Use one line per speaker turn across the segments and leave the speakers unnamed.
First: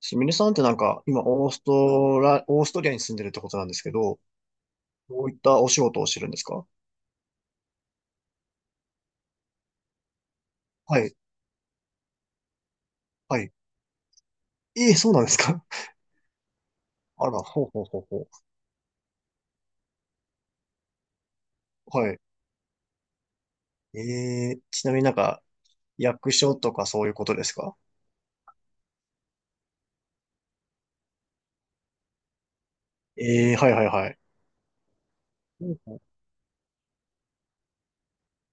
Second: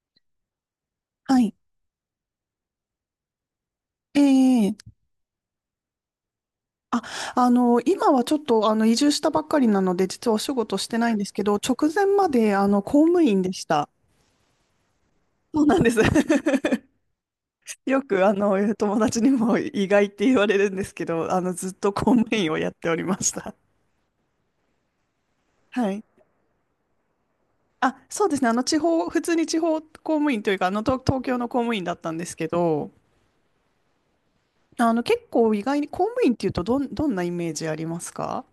すみれさんってなんか、今、
はい。
オーストリアに住んでるってことなんですけど、
ええ。
どういったお仕事をしてるんですか？
あ、今はちょっと、移住したばっかりなので、実はお仕事して
は
ない
い、
んですけど、直前まで、公務
は
員で
い。
した。
ええ、そうなんです
そ
か？
うなんです。
あら、ほうほうほ
よ
う
く、
ほ
友達にも意外って言われるんですけど、ずっと
う。は
公
い。
務員をやっておりました。
ええ、ちなみになんか、
はい。
役所とかそういうことですか？
あ、そうですね。普通に地方公務員というか、東東京の公務員だったんですけど、
ええ、はいはいはい。
結構意
ほう
外に
ほう。
公務員っていうと、どんなイメージありますか？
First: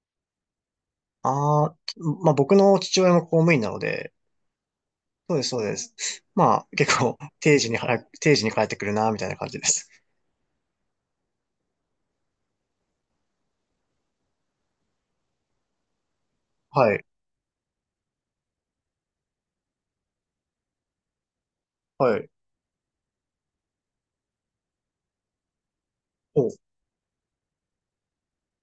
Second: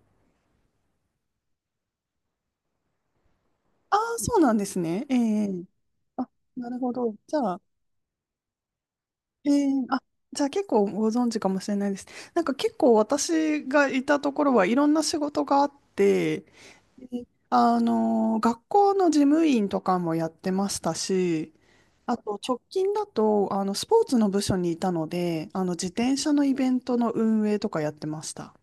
ああ、まあ僕の父親も公務員なの
あ
で、
あ、そうなんですね。え
そうです、そう
え。
です。
あ、
まあ、
なるほ
結
ど。
構、定時に帰ってくるな、みたいな
え
感じで
ー、
す。
あ、じゃあ結構ご存知かもしれないです。なんか結構私がいたところはいろんな仕事があって、
はい、
で学校の事務員とかもやってましたし、あ
はい。
と直近だとあのスポーツの部署にいたので、あの自転車の
お、
イベントの運営とかやってました。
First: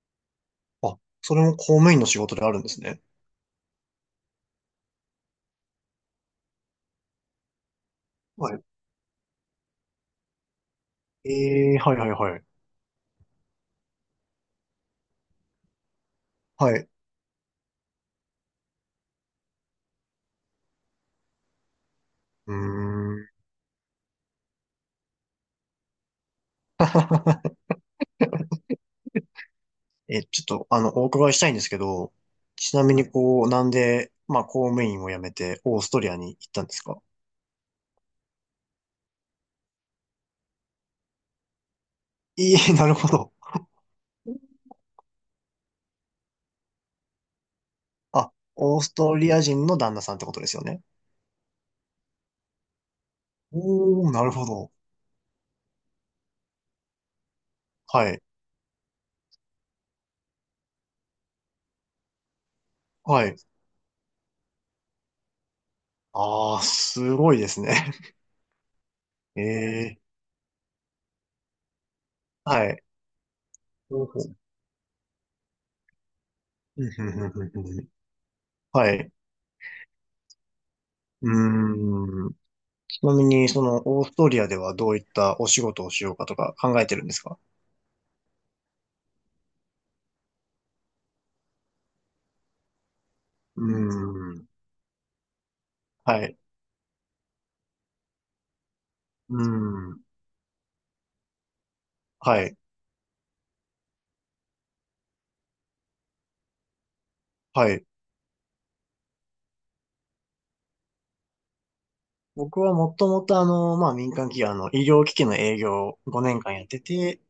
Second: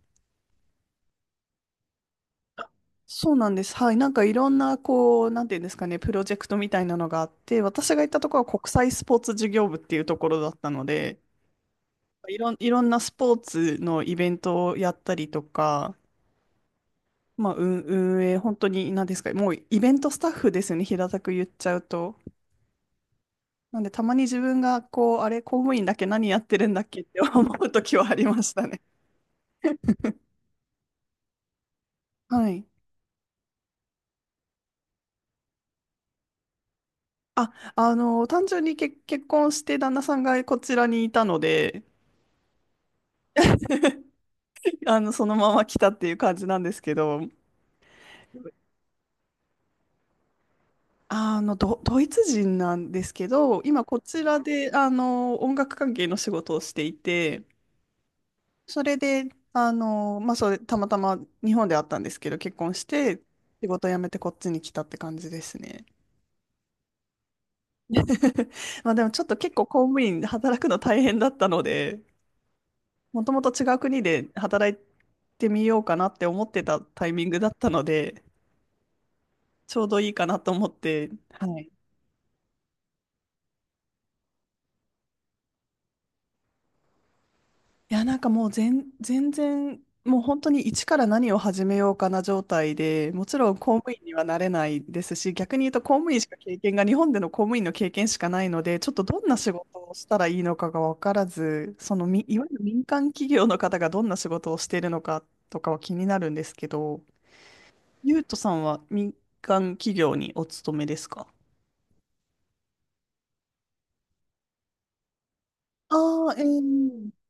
あ、それも公務員の仕事であるんですね。
そうなんです。はい。なんかいろんな、こう、なんていうんですかね、プロジェクトみたいなのがあって、私が行ったところ
は
は
い。
国際スポーツ事業部っていうところだったので、
ええ、はいはいはい。
いろんなスポーツのイベントをやったりとか、
はい。
まあ、運営、本当に何ですか、もうイベントスタッフですよね、平たく言っちゃうと。
うーん。
なんで、たまに自分が、こう、あれ、公務員だけ何やってるんだっけって 思 う時はありましたね。
え、ちょっと、お伺いしたいんですけど、
はい。
ちなみにこう、なんで、まあ、公務員を辞めて、オーストリアに行ったんですか？
単純に結婚して旦那さんがこちらにいたので、
いえ、なるほど。
そのまま来たっていう感じなんですけど、
あ、オーストリア人の旦那さんってことですよね？
ドイツ人なんですけど、今こ
おー、
ち
なる
ら
ほ
で、
ど。
音楽関係の仕事をしていて、
はい。
それで、まあ、それ、たまたま日本であったんですけど、結婚して、
はい。
仕事辞めてこっちに来たって感じですね。
ああ、すごいですね。
まあ、でもちょっと結構公
え
務
え、
員で働くの大変だったので、
はい。
もともと違う国
ほうほ
で
う。
働いてみようかなって思ってた
うん
タ
う
イ
ん
ミ
う
ン
ん
グ
う
だった
んう
の
ん。
で、
はい。
ちょうどいいかなと思って、はい。
うーん。ちなみに、その、オーストリアではどういったお仕事をしようかとか考えてるんですか？
いや、なんかもう全然、もう本当に一から何を始めようかな状態で、もちろん
う
公務員には
ー
なれ
ん。
ないですし、逆に言うと公務員
は
しか
い。
経験が、日本での公務員の経験しかないので、ちょっとどんな
う
仕事を
ん。
したらいいのかが分からず、そのみ、い
は
わ
い。
ゆる民間企業の方がどんな仕事をしているのかとかは気になるんですけど、
はい。
ゆうとさんは民間企業にお勤めですか？
僕はもともとまあ民間企業、医療機器の営業
あ
を5
あ
年間やって
ー、え
て、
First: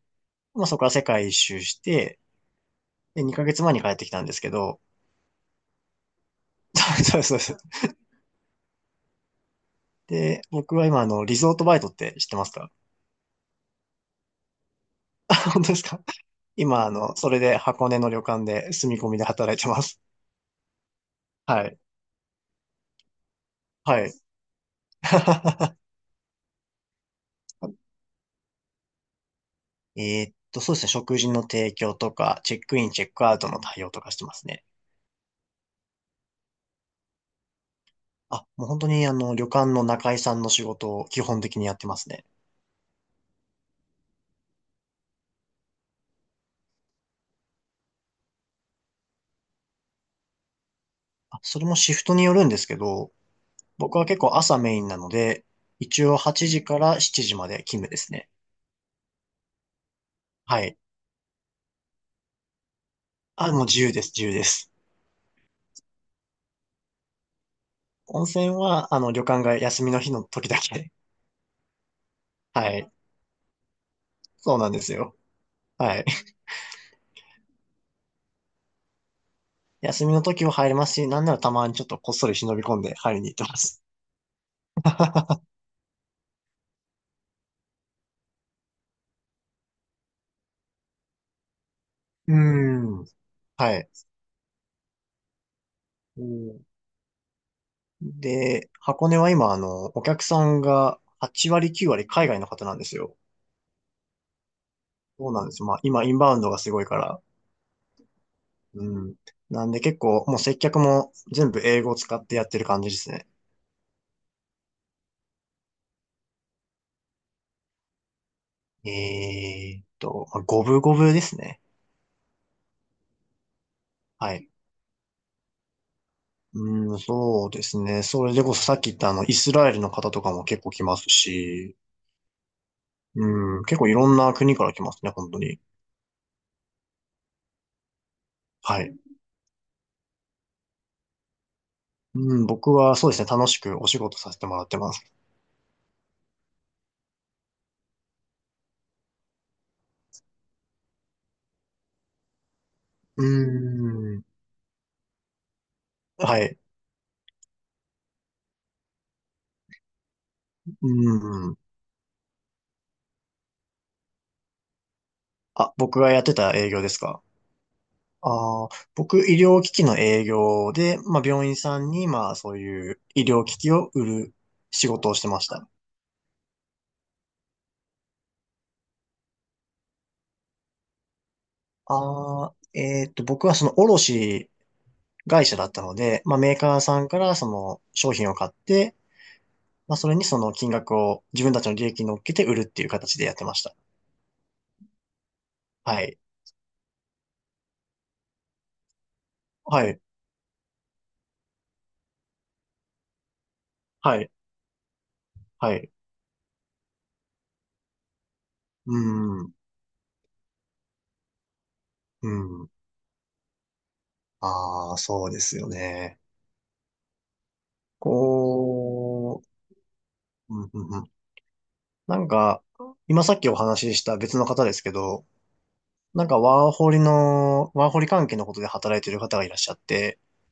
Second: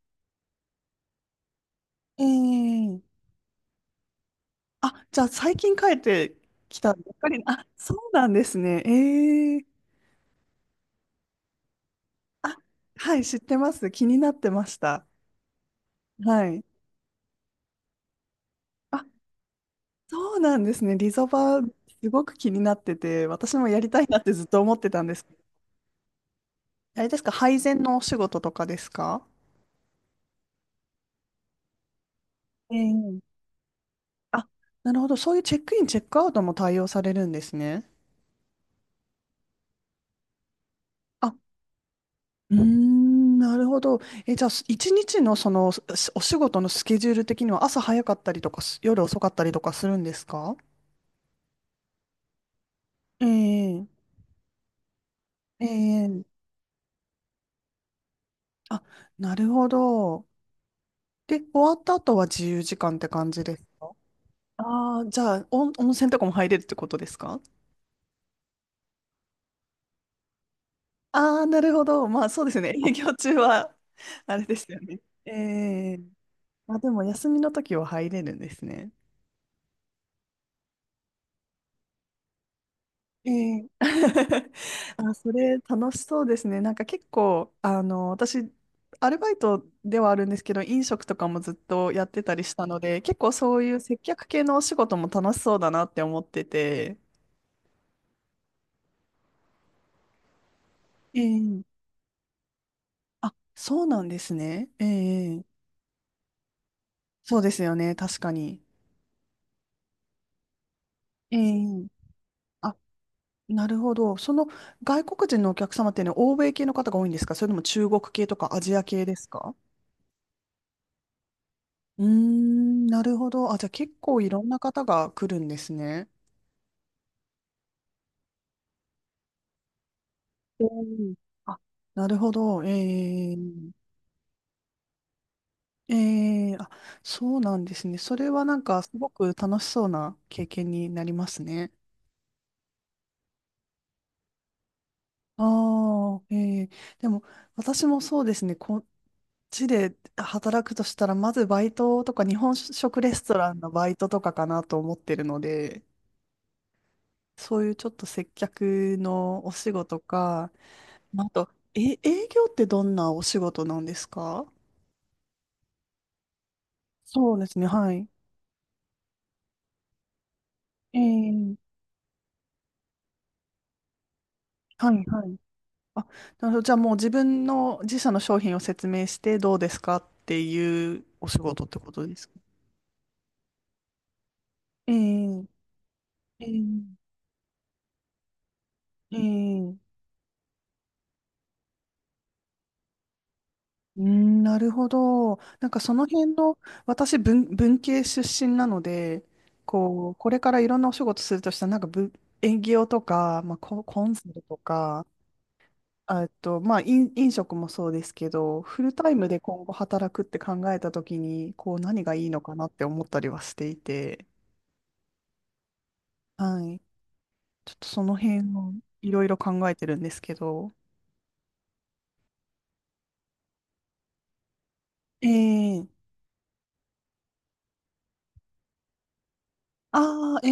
まあそこから世界一周して、
え。ええ。
で、2ヶ月前に帰ってきたんですけど、
あ、じゃあ最近帰ってきたば っ
そう
か
そう
り、
そう。
あ、そうなんですね。ええ。
で、僕は今リゾートバイトって知ってます
あ、
か？
はい、知ってます。気になってました。
本当ですか？
はい。
今それで箱根の旅館で住み
あ、
込みで働いてます。
そうなんですね。リゾバ、
はい。
すごく気になってて、私もやりた
は
い
い。
なってずっと思ってたんですけど。あれですか、配膳のお仕事とかですか？
そうですね。食事の提供とか、チェックイン、チェッ
え
クア
え。
ウトの対応とかしてま
あ、
すね。
なるほど。そういうチェックイン、チェックアウトも対応されるんですね。
あ、もう本当に旅館の仲居さんの仕事を基
あ、
本的にやってますね。
うーん、なるほど。え、じゃあ、す一日のその、すお仕事のスケジュール的には朝早かったりとか夜遅かったりとかするんですか？
あ、それもシフトによるんですけど、
ええ、
僕は結構朝メインなので、一応
ええ。
8時から7時まで勤務ですね。
あ、なるほど。
はい。
で、終わった後は自由時間って感じ
あ、
で
も
す
う自
か？
由です、自由です。
ああー、じゃあ、温泉とかも入れるってことですか？
温泉は、旅館が休みの日の時だけ。
ああ、なるほど。まあ、そうで す
は
ね。
い。
営業中は、あれで
そうな
す
ん
よ
です
ね。
よ。
え
は
え。
い。
あ、でも、休みの時は入れるんですね。
休みの時も入れますし、なんならたまにちょっとこっそり忍び込んで入りに
え
行ってま
え。
す。
あ、それ楽しそうですね。なんか結構、私、アルバイトではあるんですけど、飲食とかもずっとやって
う
たりしたので、
ーん。
結構そうい
は
う
い。
接客系のお仕事も楽しそうだなって思
う
って
ん。
て。
で、箱根は今、お客さんが
え
8割、
え。
9割海外の方なんですよ。
あ、そうなんですね。え
そうな
え。
んですよ。まあ、今、インバウンドがすごいから。
そうですよね。確かに。
うん。なんで結構、もう接客も
え
全部英
え。
語を使ってやってる
あ、
感じですね。
なるほど。その外国人のお客様っていうのは欧米系の方が多いんですか、それとも中国系とかアジア系ですか？
まあ五分五分ですね。
うーん、なるほど。あ、じゃあ結構い
は
ろん
い。
な方が来るんですね。
うん、そうですね。それでこそさっき言ったイスラエルの方とかも結
う
構来ます
ん。あ、
し、
なるほど。え
うん、
ー、
結構いろんな国から来ますね、本当に。
えー、あ、そうなんですね。それはなんか
は
す
い。
ごく楽しそうな経験になりますね。
うん、僕はそうですね、楽しくお仕事させてもらってます。
ああ、ええ。でも私もそうですね。こっちで働くとしたら、まずバイトとか日本食レ
う
ストランのバイトと
ん、
かかなと思ってるので、
はい。
そういうちょっと接客のお仕事か、なんと、
うん。
え、営業ってどんなお仕事なんですか？
あ、僕がやってた営業ですか？
そうですね、はい。
ああー、僕、医療機器の営業
え
で、まあ、病
ー、
院さんに、まあ、そういう医療機器を売る仕
はい、
事をし
は
て
い。
ました。
あ、なるほど。じゃあもう自分の自社の商品を説明してどうですかっていうお仕事ってことですか？
ああ、僕はその卸
え
会
ー、
社だったので、まあ、
え
メーカー
ー、
さんからその商品を買って、
えー、
まあ、それにその金額を自分たちの利益に乗っけて売るっていう形でやってました。
うーん、なるほど。なんかそ
は
の
い。
辺の、私文系出身なので、
はい。
こう、これからいろんなお仕事するとしたら、なんか文、営業とか、まあ、コン
は
サ
い。
ルとか、
はい。
あえっと、まあ、飲食もそうですけど、フル
う
タイムで
ん。
今後働くって考えたときに、こう、何がい
う
いのかなっ
ん。
て思ったりはしていて、
ああ、そうですよね。
はい。ちょっとその辺をいろいろ
こ
考えてるんですけど、
うんうん。なんか、今さっきお話しした別の方ですけど、
ええ。
なんかワーホリ関係のことで働いてる方がいらっしゃって、
ああ、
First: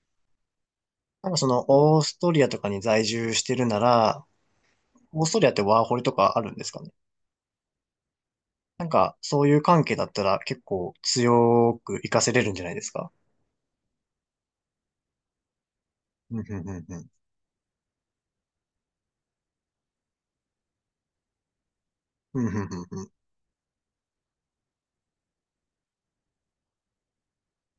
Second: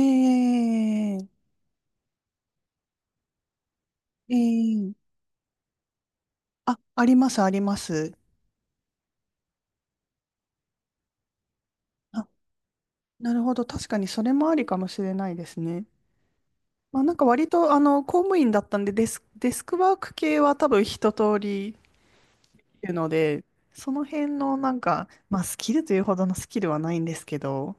え
なんか
え。
そのオーストリアとかに在住してるなら、
ええ。
オーストリアってワーホリとかあるんです
あ、
かね？
あります、あります。
なんかそういう関係だったら結構強く活か
あ、
せれるんじゃないですか？
なるほど。確かにそれもありかもしれないですね。
うんうんうんう
まあ、
ん。
なんか割と、公務員だったんで、デスクワーク系は多分一通り
うんうんう
て
ん
いう
う
の
ん。
で、その辺のなんか、まあ、スキルというほどのスキルはないんですけど、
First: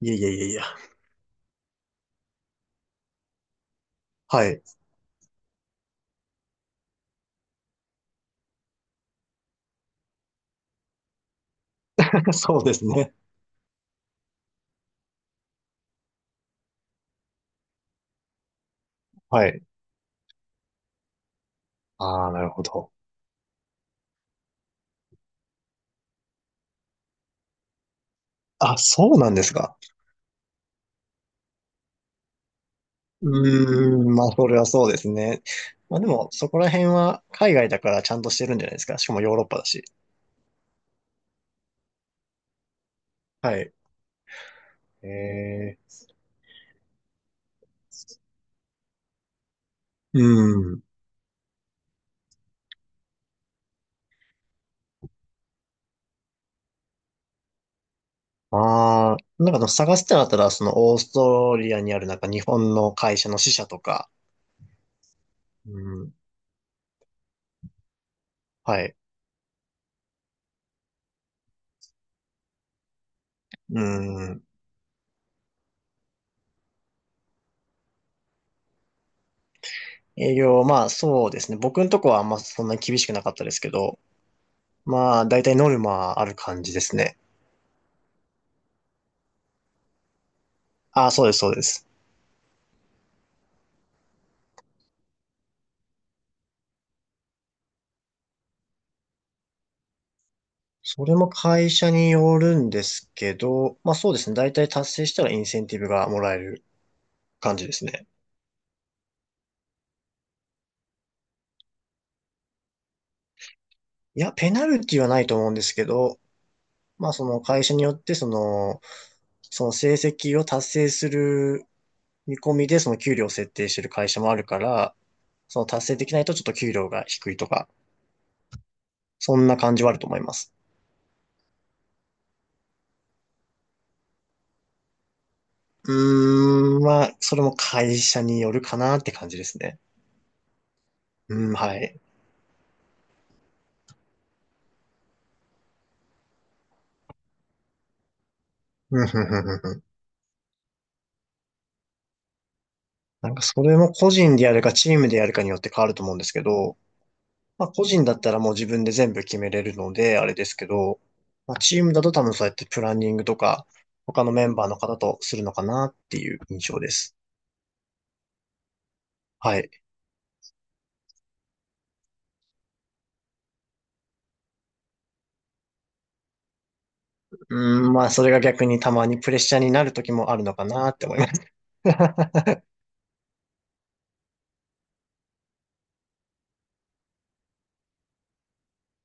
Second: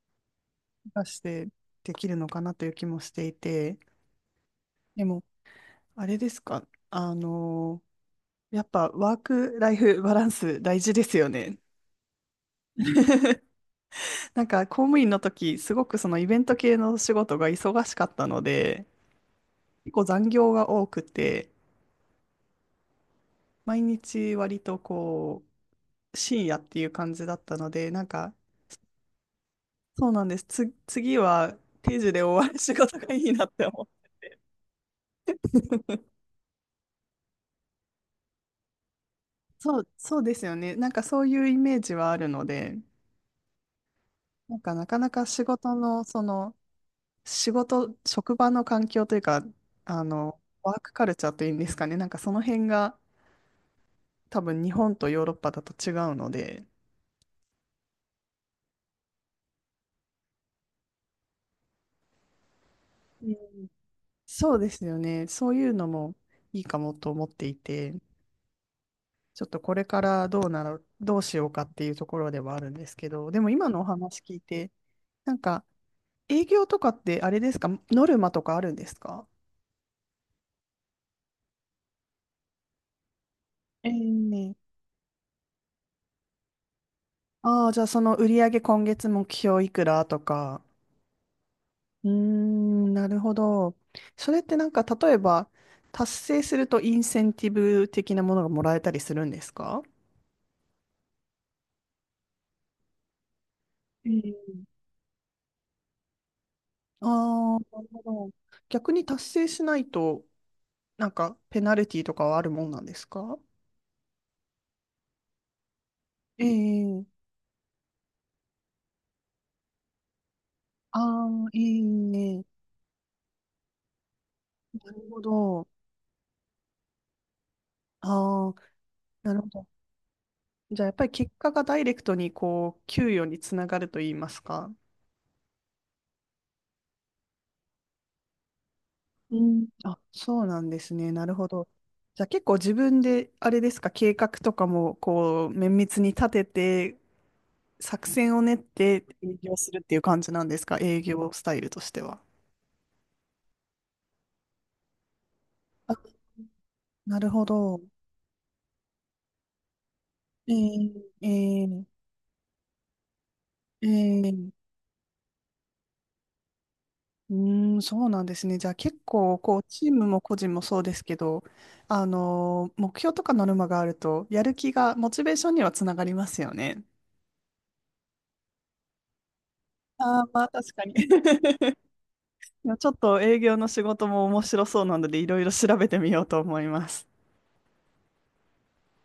いやいやいやいや。
出してできるのかなという気もしていて、
はい。
でも、あれですか、やっぱワークライフバランス大事ですよね。
そうですね。
なんか公務員の時、すごくそのイベント系の仕事が忙しかったので、
はい。
結構残業が多くて、
ああ、なるほど。
毎日割とこう、深夜っていう感じだったので、なんか、
あ、そうなんですか。
そうなんです。次は定時で終わる仕事がいいなって思
うーん、まあ、それはそうですね。
う。
まあでも、そこら辺は海外だからちゃんとしてるんじゃないですか。しかもヨーロッパだし。
そうですよね。なんかそういうイメージはあるので、
はい。
なんかなかなか仕事
え
の、その、仕事、職場の環境というか、
う
ワー
ん。
クカルチャーというんですかね。なんかその辺が多分日本とヨーロッパだと違うので、
ああ、なんか探すってなったら、そのオーストリアにあるなんか日本の会社
うん、
の支社とか、
そうですよね。そういう
う
の
ん。
もいいかもと思っていて、
はい。
ちょっとこれからどうしようかっていうところではあるんですけど、でも今の
う
お話聞い
ん。
て、なんか営業とかってあれですか、ノルマとかあるんですか？
営業、まあそうですね。僕のとこはあんまそんなに厳しくなかったですけ
え
ど、
ー。
まあ大体ノルマある感じですね。
ああ、じゃあその売上今月目標いくらとか。
ああ、そうです、そうです。
うーん、なるほど。それってなんか例えば達成するとインセンティブ的なものがもらえたりするんですか？
それも会社によるんですけど、まあ
う
そうですね。大
ん。
体達成したらインセンティブがもらえる
あ
感
あ、
じで
な
す
るほ
ね。
ど。逆に達成しないとなんかペナルティとかはあるもんなんですか？
いや、ペナルティはないと思うんですけど、
え
まあ
え。
その会社によってその成績を達成す
ああ。
る見込
ええ。
みでその給料を設定してる会社もあるか
な
ら、
るほ
その
ど。
達成できないとちょっと給料が低いとか、
ああ、な
そ
る
ん
ほ
な
ど。
感じはあると思います。
じゃあやっぱり結果がダイレクトにこう給与につながると言いますか。
うーん、まあ、それも会社によるかなって感じ
う
です
ん。
ね。
あ、そうなんですね。なるほ
うん、
ど。
はい。
じゃあ結構自分で、あれですか、計画とかも、こう、綿密に立てて、作戦を練って営業する っていう感じなんですか、営業スタイルとしては。
なんかそれも個人でやるかチームでやるかによって変わる
あ、
と思うんですけど、
なるほ
まあ
ど。
個人だったらもう自分で全部決めれるので、あれで
え
すけど、
ー、え
まあチ
ー、
ームだと多分そうやってプランニングとか、
え
他のメ
ー、
ンバーの方とするのかなっていう印象です。
うーん、そうなんですね。じゃあ結構、こ
は
う、
い。
チームも個人もそうですけど、あのー目標とかノルマがあると、やる気が、モチベーションにはつながりますよね。
うーん、まあそれが逆にたまにプレッシャーになる時
ああ、
もあ
ま
る
あ
のか
確か
な
に。
って思います。
いやちょっと営業の仕事も面白そうなので、いろいろ調べてみようと思います。